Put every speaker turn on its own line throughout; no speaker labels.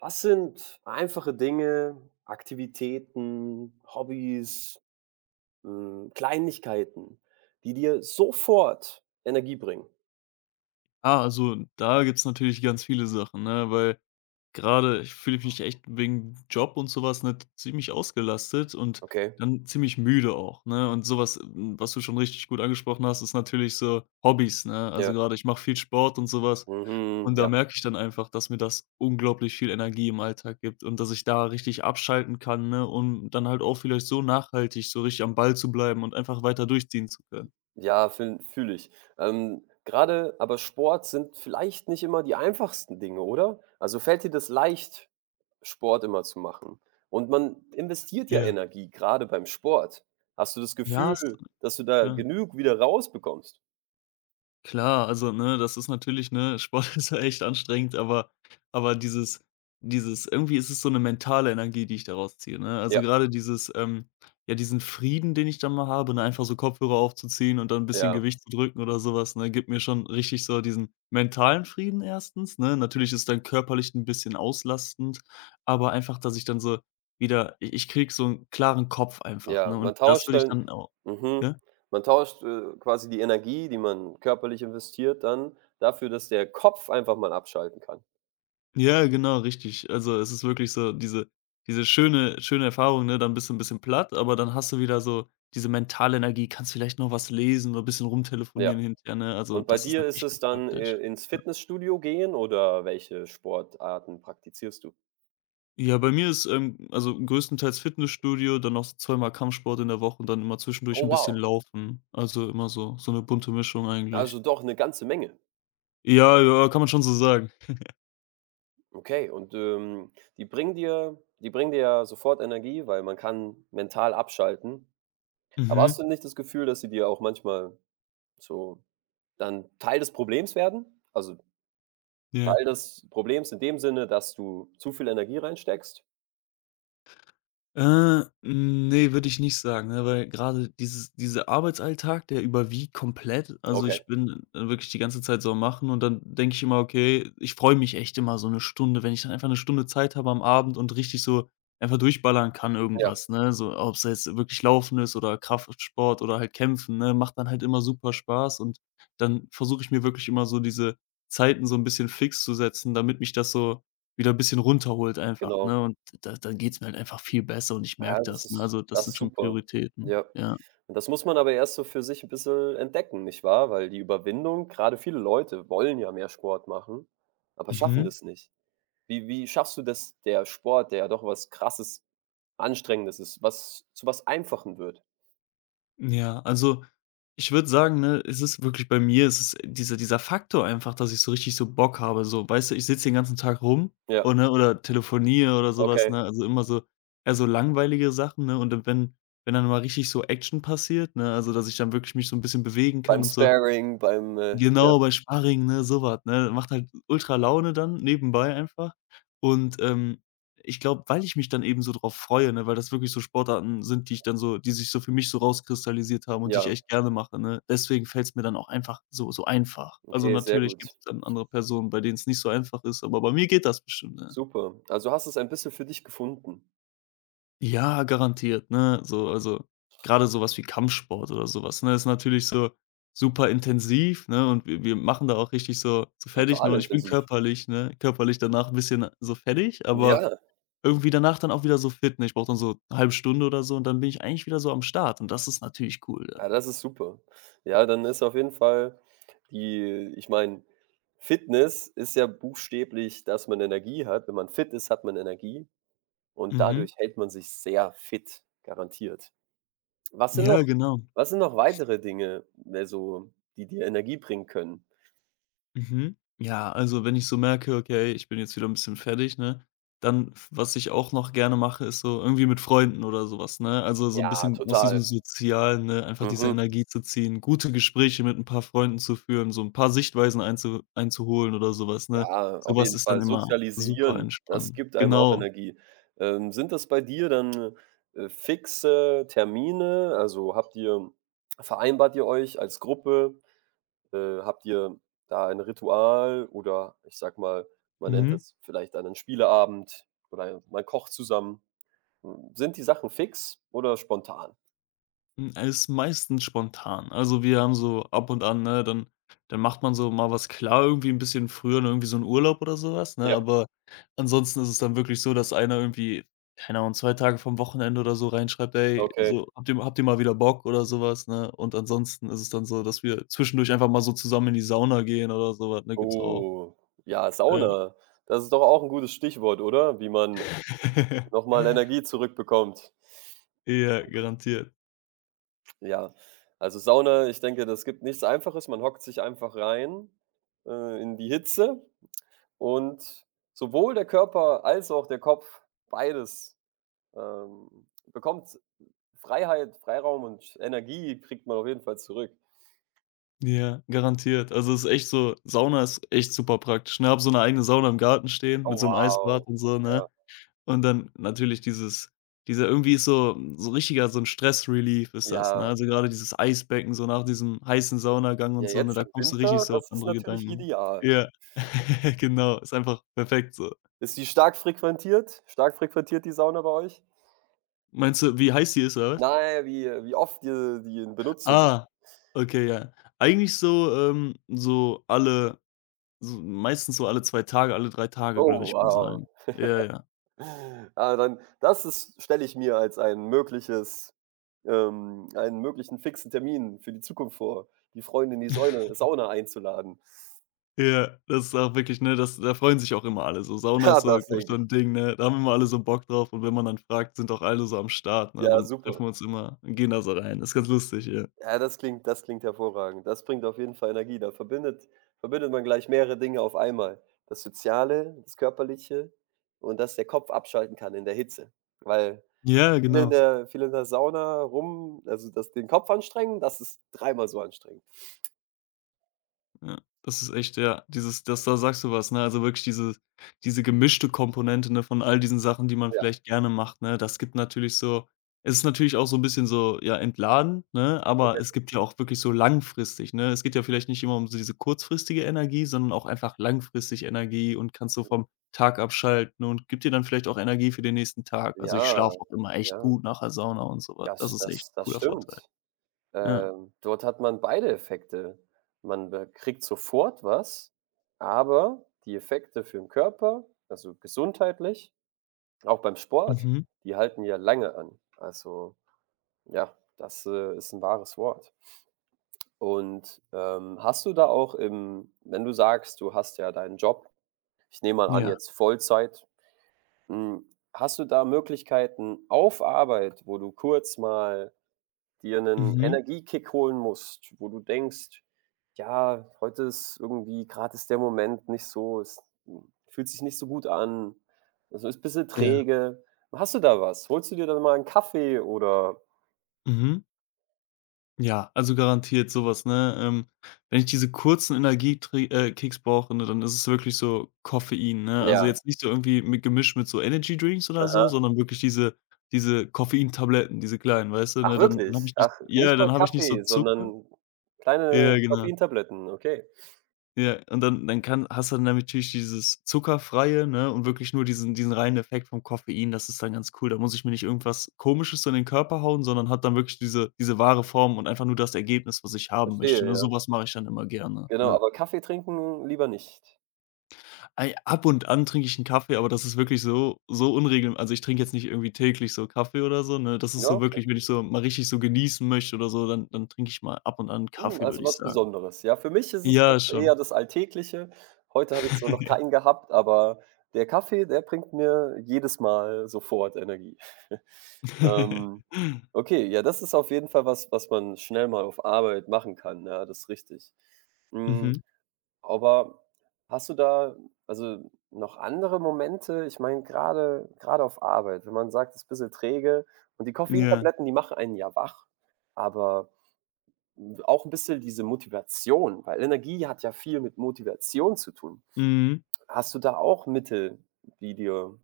Was sind einfache Dinge, Aktivitäten, Hobbys, Kleinigkeiten, die dir sofort Energie bringen?
Ah, also da gibt's natürlich ganz viele Sachen, ne? Weil gerade ich fühle mich echt wegen Job und sowas was, ne, ziemlich ausgelastet und
Okay,
dann ziemlich müde auch, ne? Und sowas, was du schon richtig gut angesprochen hast, ist natürlich so Hobbys, ne? Also
ja.
gerade ich mache viel Sport und sowas
Mhm,
und da
ja.
merke ich dann einfach, dass mir das unglaublich viel Energie im Alltag gibt und dass ich da richtig abschalten kann, ne? Um dann halt auch vielleicht so nachhaltig so richtig am Ball zu bleiben und einfach weiter durchziehen zu können.
Ja, fühle ich. Grade aber Sport sind vielleicht nicht immer die einfachsten Dinge, oder? Also, fällt dir das leicht, Sport immer zu machen? Und man investiert ja
Ja.
Energie, gerade beim Sport. Hast du das
Ja, ist
Gefühl, dass du da
klar.
genug wieder rausbekommst?
Klar, also, ne, das ist natürlich ne, Sport ist ja echt anstrengend, aber dieses irgendwie ist es so eine mentale Energie, die ich daraus ziehe, ne? Also,
Ja,
gerade dieses, ja, diesen Frieden, den ich dann mal habe, ne, einfach so Kopfhörer aufzuziehen und dann ein bisschen
ja.
Gewicht zu drücken oder sowas, ne, gibt mir schon richtig so diesen mentalen Frieden erstens, ne? Natürlich ist dann körperlich ein bisschen auslastend, aber einfach, dass ich dann so wieder i ich kriege so einen klaren Kopf einfach,
Ja,
ne?
man
Und das
tauscht
würde ich
dann
dann auch.
mhm, man tauscht, quasi die Energie, die man körperlich investiert dann dafür, dass der Kopf einfach mal abschalten kann.
Ja, genau, richtig. Also, es ist wirklich so diese diese schöne schöne Erfahrung, ne? Dann bist du ein bisschen platt, aber dann hast du wieder so diese mentale Energie, kannst vielleicht noch was lesen oder ein bisschen
Ja.
rumtelefonieren hinterher, ne? Also,
Und bei
das ist
dir ist
natürlich
es
ganz
dann,
praktisch.
ins Fitnessstudio gehen oder welche Sportarten praktizierst du?
Ja, bei mir ist, also, größtenteils Fitnessstudio, dann noch so zweimal Kampfsport in der Woche und dann immer zwischendurch
Oh
ein bisschen
wow,
Laufen. Also, immer so so eine bunte Mischung
also
eigentlich.
doch eine ganze Menge.
Ja, ja, kann man schon so sagen.
Okay und, die bringen dir ja sofort Energie, weil man kann mental abschalten. Aber hast
Mhm,
du nicht das Gefühl, dass sie dir auch manchmal so dann Teil des Problems werden? Also
ja.
Teil des Problems in dem Sinne, dass du zu viel Energie reinsteckst?
Ne, würde ich nicht sagen, ne, weil gerade dieses dieser Arbeitsalltag, der überwiegt komplett. Also,
Okay,
ich bin, wirklich die ganze Zeit so am Machen und dann denke ich immer: „Okay“, ich freue mich echt immer so 1 Stunde, wenn ich dann einfach 1 Stunde Zeit habe am Abend und richtig so einfach durchballern kann
ja,
irgendwas, ne? So, ob's jetzt wirklich Laufen ist oder Kraftsport oder halt Kämpfen, ne? Macht dann halt immer super Spaß und dann versuche ich mir wirklich immer so diese Zeiten so 'n bisschen fix zu setzen, damit mich das so wieder ein bisschen runterholt einfach,
genau.
ne? Und da dann geht's mir halt einfach viel besser und ich
Ah,
merke das, ne? Also, das
das ist
sind schon
super.
Prioritäten,
Ja.
ja.
Und das muss man aber erst so für sich ein bisschen entdecken, nicht wahr? Weil die Überwindung gerade viele Leute wollen ja mehr Sport machen, aber schaffen
Mhm.
das nicht. Wie schaffst du das? Der Sport, der ja doch was Krasses, Anstrengendes ist, was zu was Einfachen wird?
Ja, also, ich würde sagen, ne, es ist wirklich bei mir, es ist dieser Faktor einfach, dass ich so richtig so Bock habe, so, weißt du? Ich sitze den ganzen Tag rum
Ja,
und ne, oder telefoniere oder sowas,
okay.
ne? Also, immer so eher so langweilige Sachen, ne? Und dann, wenn dann mal richtig so Action passiert, ne, also, dass ich dann wirklich mich so ein bisschen bewegen
Beim
kann und so.
Sparring, beim, ja,
Genau, bei Sparring, ne, so was, ne? Macht halt ultra Laune dann nebenbei einfach. Und, ich glaube, weil ich mich dann eben so drauf freue, ne, weil das wirklich so Sportarten sind, die sich so für mich so rauskristallisiert haben und die ich
ja,
echt gerne mache, ne? Deswegen fällt's mir dann auch einfach so so einfach. Also,
okay, sehr
natürlich
gut.
gibt's dann andere Personen, bei denen's nicht so einfach ist, aber bei mir geht das bestimmt, ne?
Super. Also, hast du es ein bisschen für dich gefunden.
Ja, garantiert, ne? So, also, gerade sowas wie Kampfsport oder sowas, ne, ist natürlich so super intensiv, ne, und wir machen da auch richtig so so fertig, ne,
Total
und ich bin
intensiv.
körperlich, ne, körperlich danach ein bisschen so fertig, aber
Ja,
irgendwie danach dann auch wieder so fit, ne? Ich brauche dann so eine halbe Stunde oder so und dann bin ich eigentlich wieder so am Start und das ist natürlich cool dann.
ja, das ist super. Ja, dann ist auf jeden Fall die ich meine, Fitness ist ja buchstäblich, dass man Energie hat. Wenn man fit ist, hat man Energie und
Mhm.
dadurch hält man sich sehr fit, garantiert. Was sind
Ja,
noch
genau.
Was sind noch weitere Dinge, ne, so, die dir Energie bringen können?
Mhm. Ja, also wenn ich so merke: „Okay, ich bin jetzt wieder ein bisschen fertig“, ne? Dann f- was ich auch noch gerne mache, ist so irgendwie mit Freunden oder sowas, ne? Also, so ein
Ja,
bisschen aus diesem
total.
Sozialen, ne, einfach diese
Mhm.
Energie zu ziehen, gute Gespräche mit ein paar Freunden zu führen, so ein paar Sichtweisen einzuholen oder sowas, ne?
Ja, auf
Sowas
jeden
ist dann
Fall.
immer super
Sozialisieren, das
entspannend.
gibt einem auch
Genau.
Energie. Sind das bei dir dann, fixe Termine? Also, habt ihr vereinbart ihr euch als Gruppe? Habt ihr da ein Ritual oder ich sag mal, man nennt
Mhm.
es vielleicht einen Spieleabend oder man kocht zusammen. Sind die Sachen fix oder spontan?
Hm, ist meistens spontan. Also, wir haben so ab und an, ne, dann dann macht man so mal was klar, irgendwie ein bisschen früher, ne, irgendwie so einen Urlaub oder sowas, ne?
Ja,
Aber ansonsten ist es dann wirklich so, dass einer irgendwie, keine Ahnung, 2 Tage vom Wochenende oder so reinschreibt: „Ey,
okay.
so, habt ihr mal wieder Bock?“ oder sowas, ne? Und ansonsten ist es dann so, dass wir zwischendurch einfach mal so zusammen in die Sauna gehen oder sowas was, ne? Gibt's auch.
Oh, ja,
Ja.
Sauna. Das ist doch auch ein gutes Stichwort, oder? Wie man noch mal Energie zurückbekommt.
Ja, garantiert.
Ja, also Sauna, ich denke, das gibt nichts Einfaches. Man hockt sich einfach rein, in die Hitze und sowohl der Körper als auch der Kopf, beides, bekommt Freiheit, Freiraum und Energie kriegt man auf jeden Fall zurück.
Ja, garantiert. Also, es ist echt so, Sauna ist echt super praktisch, ne? Habe so eine eigene Sauna im Garten stehen
Oh,
mit so einem
wow.
Eisbad und so,
Ja,
ne? Und dann natürlich dieses dieser irgendwie ist so so richtiger so ein Stress-Relief ist das, ne?
ja.
Also, gerade dieses Eisbecken so nach diesem heißen Saunagang
Ja,
und so, ne,
jetzt
da
im
kommst du richtig
Winter,
so auf
das ist
andere
natürlich
Gedanken.
ideal.
Ja, genau, ist einfach perfekt so.
Ist die stark frequentiert? Stark frequentiert die Sauna bei euch?
Meinst du, wie heiß die ist oder was?
Nein. Wie oft die die in Benutzung ist.
Ah, okay, ja. Eigentlich so so alle so meistens so alle 2 Tage, alle 3 Tage, glaube
Oh,
ich mal
wow.
sagen. Ja, ja.
Ah, dann das ist stelle ich mir als ein mögliches einen möglichen fixen Termin für die Zukunft vor, die Freunde in die Säune Sauna einzuladen.
Ja, das ist auch wirklich, ne, das, da freuen sich auch immer alle. So Sauna
Ja,
ist so,
das
glaube ich,
denke
so
ich.
ein Ding, ne? Da haben immer alle so Bock drauf und wenn man dann fragt, sind auch alle so am Start, ne?
Ja,
Dann treffen
super.
wir uns immer und gehen da so rein. Das ist ganz lustig, ja.
Ja, das klingt hervorragend. Das bringt auf jeden Fall Energie. Da verbindet man gleich mehrere Dinge auf einmal. Das Soziale, das Körperliche und dass der Kopf abschalten kann in der Hitze. Weil
Ja, genau.
viele in der Sauna rum also, das den Kopf anstrengen, das ist dreimal so anstrengend.
Ja, das ist echt, ja, dieses, das, da sagst du was, ne? Also wirklich diese diese gemischte Komponente, ne, von all diesen Sachen, die man
Ja,
vielleicht gerne macht, ne? Das gibt natürlich so, es ist natürlich auch so ein bisschen so, ja, entladen, ne, aber
okay.
es gibt ja auch wirklich so langfristig, ne? Es geht ja vielleicht nicht immer um so diese kurzfristige Energie, sondern auch einfach langfristig Energie und kannst so vom Tag abschalten und gibt dir dann vielleicht auch Energie für den nächsten Tag. Also, ich
Ja,
schlafe auch immer echt
ja,
gut nach der Sauna und so was. Das
das
ist echt
das
'n
das
cooler Vorteil.
stimmt.
Ja.
Dort hat man beide Effekte. Man be kriegt sofort was, aber die Effekte für den Körper, also gesundheitlich, auch beim Sport,
Mhm.
die halten ja lange an. Also, ja, das, ist ein wahres Wort. Und, hast du da auch im wenn du sagst, du hast ja deinen Job, ich nehme mal an,
Ja.
jetzt Vollzeit, hm, hast du da Möglichkeiten auf Arbeit, wo du kurz mal dir 'nen
Mhm.
Energiekick holen musst, wo du denkst: „Ja, heute ist irgendwie grad ist der Moment nicht so es hm, fühlt sich nicht so gut an. Also, ist bisschen
Ja.
träge.“ Hast du da was? Holst du dir dann mal 'n Kaffee oder
Mhm. Ja, also garantiert sowas, ne? Wenn ich diese kurzen Energietrink Kicks brauche, ne, dann ist es wirklich so Koffein, ne? Also,
ja,
jetzt nicht so irgendwie mit gemischt mit so Energy Drinks oder so,
aha.
sondern wirklich diese Koffeintabletten, diese kleinen, weißt du,
Ach
ne? Dann
wirklich?
dann habe ich
Ach,
nicht
nicht
ja,
mal
dann habe ich nicht so
Kaffee,
Zucker,
sondern
ja,
kleine
genau.
Koffeintabletten, okay.
Ja, und dann dann kann hast du dann natürlich dieses Zuckerfreie, ne, und wirklich nur diesen reinen Effekt vom Koffein. Das ist dann ganz cool. Da muss ich mir nicht irgendwas Komisches so in den Körper hauen, sondern hat dann wirklich diese diese wahre Form und einfach nur das Ergebnis, was ich haben
Verstehe,
möchte, ne?
ja.
Sowas mache ich dann immer gerne,
Genau,
ja.
aber Kaffee trinken lieber nicht.
Ei, ab und an trinke ich einen Kaffee, aber das ist wirklich so so unregel also, ich trinke jetzt nicht irgendwie täglich so Kaffee oder so, ne? Das ist
Ja,
so
okay.
wirklich, wenn ich so mal richtig so genießen möchte oder so, dann dann trinke ich mal ab und an 'n
Hm,
Kaffee,
also
würde ich
was
sagen.
Besonderes. Ja, für mich ist es das
Ja,
eher
schon.
das Alltägliche. Heute habe ich zwar noch
Ja.
keinen gehabt, aber der Kaffee, der bringt mir jedes Mal sofort Energie. Ähm, okay, ja, das ist auf jeden Fall was, was man schnell mal auf Arbeit machen kann. Ja, das ist richtig. Hm,
Mhm.
aber hast du da, also noch andere Momente? Ich meine, gerade auf Arbeit, wenn man sagt, es ist ein bisschen träge und die
Ja.
Koffeintabletten, die machen einen ja wach, aber auch ein bisschen diese Motivation, weil Energie hat ja viel mit Motivation zu tun.
Mhm,
Hast du da auch Mittel, die dir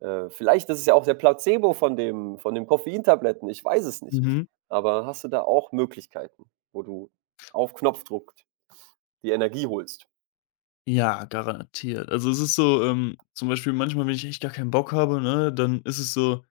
vielleicht ist es ja auch der Placebo von dem von den Koffeintabletten, ich weiß es nicht.
mhm.
Aber hast du da auch Möglichkeiten, wo du auf Knopfdruck die Energie holst?
Ja, garantiert. Also, es ist so, zum Beispiel manchmal, wenn ich echt gar keinen Bock habe, ne, dann ist es so,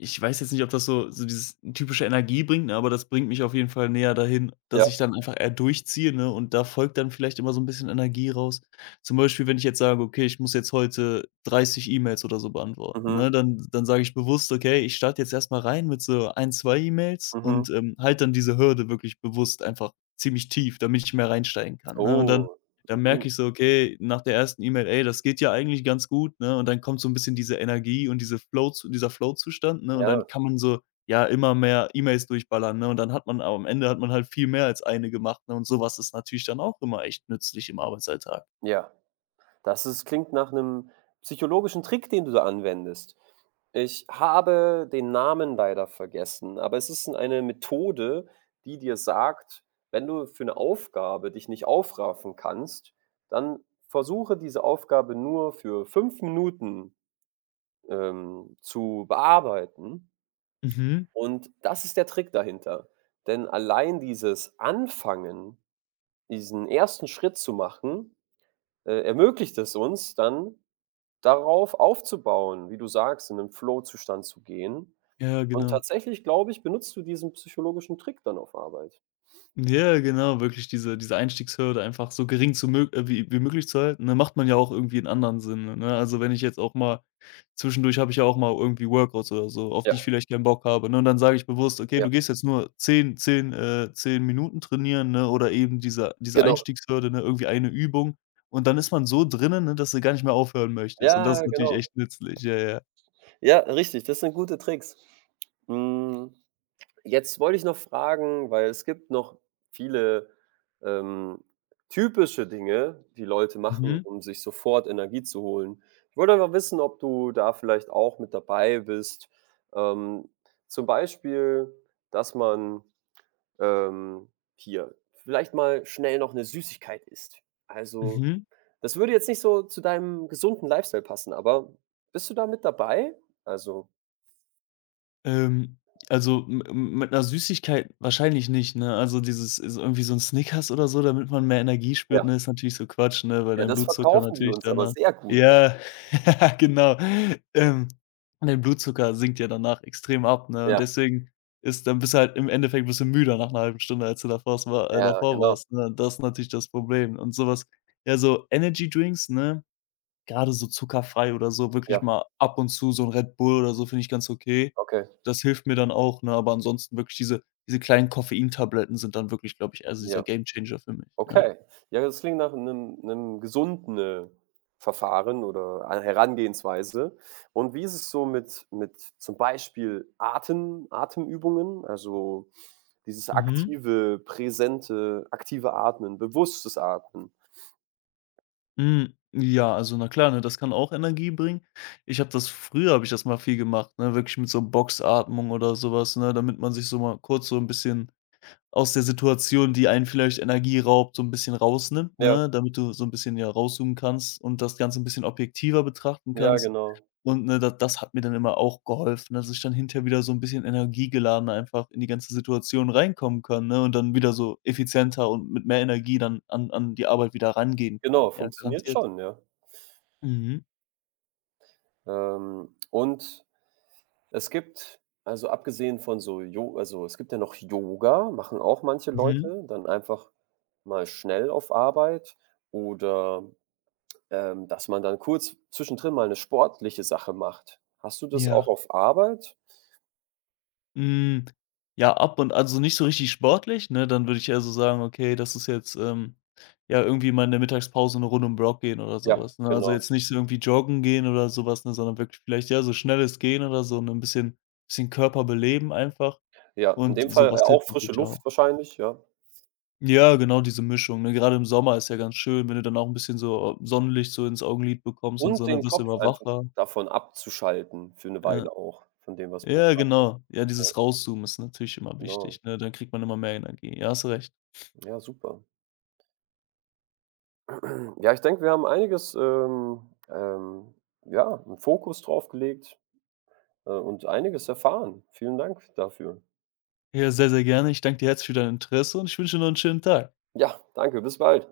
ich weiß jetzt nicht, ob das so so dieses typische Energie bringt, ne, aber das bringt mich auf jeden Fall näher dahin,
Ja.
dass ich dann einfach eher durchziehe, ne, und da folgt dann vielleicht immer so ein bisschen Energie raus. Zum Beispiel, wenn ich jetzt sage: „Okay, ich muss jetzt heute 30 E-Mails oder so beantworten“,
Mhm,
ne, dann sage ich bewusst: „Okay, ich starte jetzt erstmal rein mit so ein, 2 E-Mails
mhm.
und, halte dann diese Hürde wirklich bewusst einfach ziemlich tief, damit ich mehr reinsteigen kann“, ne? Und dann
Oh.
Dann
Mhm.
merke ich so, okay, nach der ersten E-Mail: „Ey, das geht ja eigentlich ganz gut“, ne? Und dann kommt so ein bisschen diese Energie und dieser Flow-Zustand, ne? Und dann
Ja,
kann man so, ja, immer mehr E-Mails durchballern, ne? Und dann hat man, aber am Ende hat man halt viel mehr als eine gemacht, ne? Und sowas ist natürlich dann auch immer echt nützlich im Arbeitsalltag.
ja. Das ist klingt nach einem psychologischen Trick, den du da anwendest. Ich habe den Namen leider vergessen, aber es ist eine Methode, die dir sagt, wenn du für eine Aufgabe dich nicht aufraffen kannst, dann versuche diese Aufgabe nur für 5 Minuten, zu bearbeiten.
Mhm.
Und das ist der Trick dahinter. Denn allein dieses Anfangen, diesen ersten Schritt zu machen, ermöglicht es uns dann darauf aufzubauen, wie du sagst, in einen Flow-Zustand zu gehen.
Ja,
Und
genau.
tatsächlich, glaube ich, benutzt du diesen psychologischen Trick dann auf Arbeit.
Ja, genau, wirklich diese diese Einstiegshürde einfach so gering zu mög wie wie möglich zu halten, ne? Macht man ja auch irgendwie in anderen Sinne, ne? Also, wenn ich jetzt auch mal zwischendurch habe ich ja auch mal irgendwie Workouts oder so, auf
Ja,
die ich vielleicht keinen Bock habe, ne? Und dann sage ich bewusst: „Okay,
ja,
du gehst jetzt nur zehn zehn 10 Minuten trainieren“, ne? Oder eben diese diese
genau.
Einstiegshürde, ne? Irgendwie eine Übung. Und dann ist man so drinnen, ne, dass du gar nicht mehr aufhören möchtest. Und das
Ja,
ist natürlich
genau.
echt nützlich. Ja, ja.
Ja, richtig, das sind gute Tricks. Hm, jetzt wollte ich noch fragen, weil es gibt noch viele, ähm, typische Dinge, die Leute machen,
Mhm.
um sich sofort Energie zu holen. Ich wollte aber wissen, ob du da vielleicht auch mit dabei bist. Ähm, Zum Beispiel, dass man ähm, hier vielleicht mal schnell noch eine Süßigkeit isst. Also,
Mhm.
das würde jetzt nicht so zu deinem gesunden Lifestyle passen, aber bist du da mit dabei? Also,
Ähm, also, m m mit einer Süßigkeit wahrscheinlich nicht, ne? Also, dieses ist irgendwie so ein Snickers oder so, damit man mehr Energie
ja,
spürt, ne, ist natürlich so Quatsch, ne, weil
ja,
dein
das
Blutzucker
verkaufen die
natürlich
uns aber
danach,
sehr gut.
ja, genau. Ähm, Dein Blutzucker sinkt ja danach extrem ab, ne, und
Ja,
deswegen ist dann, bist du halt im Endeffekt bist du müder nach einer halben Stunde, als du
ja,
davor
genau.
warst, ne? Das ist natürlich das Problem und sowas, ja, so Energy Drinks, ne, gerade so zuckerfrei oder so, wirklich
Ja,
mal ab und zu so 'n Red Bull oder so finde ich ganz okay.
okay.
Das hilft mir dann auch, ne? Aber ansonsten wirklich diese kleinen Koffeintabletten sind dann wirklich, glaube ich, also dieser
Ja.
Gamechanger für mich, ja.
Okay. Ja, das klingt nach 'nem 'nem gesunden, Verfahren oder einer Herangehensweise. Und wie ist es so mit zum Beispiel Atemübungen, also, dieses
Mhm.
aktive, aktive Atmen, bewusstes Atmen?
Hm, ja, also na klar, ne, das kann auch Energie bringen. Ich habe ich das mal viel gemacht, ne, wirklich mit so Boxatmung oder so was, ne, damit man sich so mal kurz so 'n bisschen aus der Situation, die einen vielleicht Energie raubt, so 'n bisschen rausnimmt,
Ja,
ne, damit du so 'n bisschen, ja, rauszoomen kannst und das Ganze 'n bisschen objektiver betrachten
ja,
kannst.
genau.
Und, ne, da, das hat mir dann immer auch geholfen, dass ich dann hinterher wieder so ein bisschen energiegeladen einfach in die ganze Situation reinkommen kann, ne, und dann wieder so effizienter und mit mehr Energie dann an die Arbeit wieder rangehen kann.
Genau,
Ja,
funktioniert
garantiert.
schon, ja.
Mhm,
Und es gibt also abgesehen von so Jo also, es gibt ja noch Yoga, machen auch manche Mhm.
mhm,
Leute, dann einfach mal schnell auf Arbeit oder, dass man dann kurz zwischendrin mal 'ne sportliche Sache macht. Hast du das auch
ja.
auf Arbeit?
Hm, ja, ab und, also nicht so richtig sportlich, ne? Dann würde ich eher so sagen: „Okay, das ist jetzt, ja, irgendwie mal in der Mittagspause eine Runde um 'n Block gehen“ oder
Ja,
sowas, ne? Also
genau.
jetzt nicht so irgendwie joggen gehen oder sowas, ne, sondern wirklich vielleicht, ja, so schnelles Gehen oder so, ne, ein bisschen Körper beleben einfach.
Ja, in
Und
dem Fall,
sowas
auch
hilft
frische
natürlich
Luft
auch.
wahrscheinlich, ja.
Ja, genau diese Mischung, ne? Grade im Sommer ist ja ganz schön, wenn du dann auch 'n bisschen so Sonnenlicht so ins Augenlid bekommst und
Und
so, dann
den
wirst du
Kopf
immer
einfach
wacher.
davon abzuschalten für 'ne
Ja.
Weile auch, von dem, was man
Ja, genau. Ja,
grade
dieses Rauszoomen ist natürlich immer
genau.
wichtig, ne? Dann kriegt man immer mehr Energie. Ja, hast recht.
Ja, super. Ja, ich denke, wir haben einiges, ähm, ja, 'n Fokus drauf gelegt, und einiges erfahren. Vielen Dank dafür.
Ja, sehr, sehr gerne. Ich danke dir herzlich für dein Interesse und ich wünsche dir noch 'n schönen Tag.
Ja, danke, bis bald.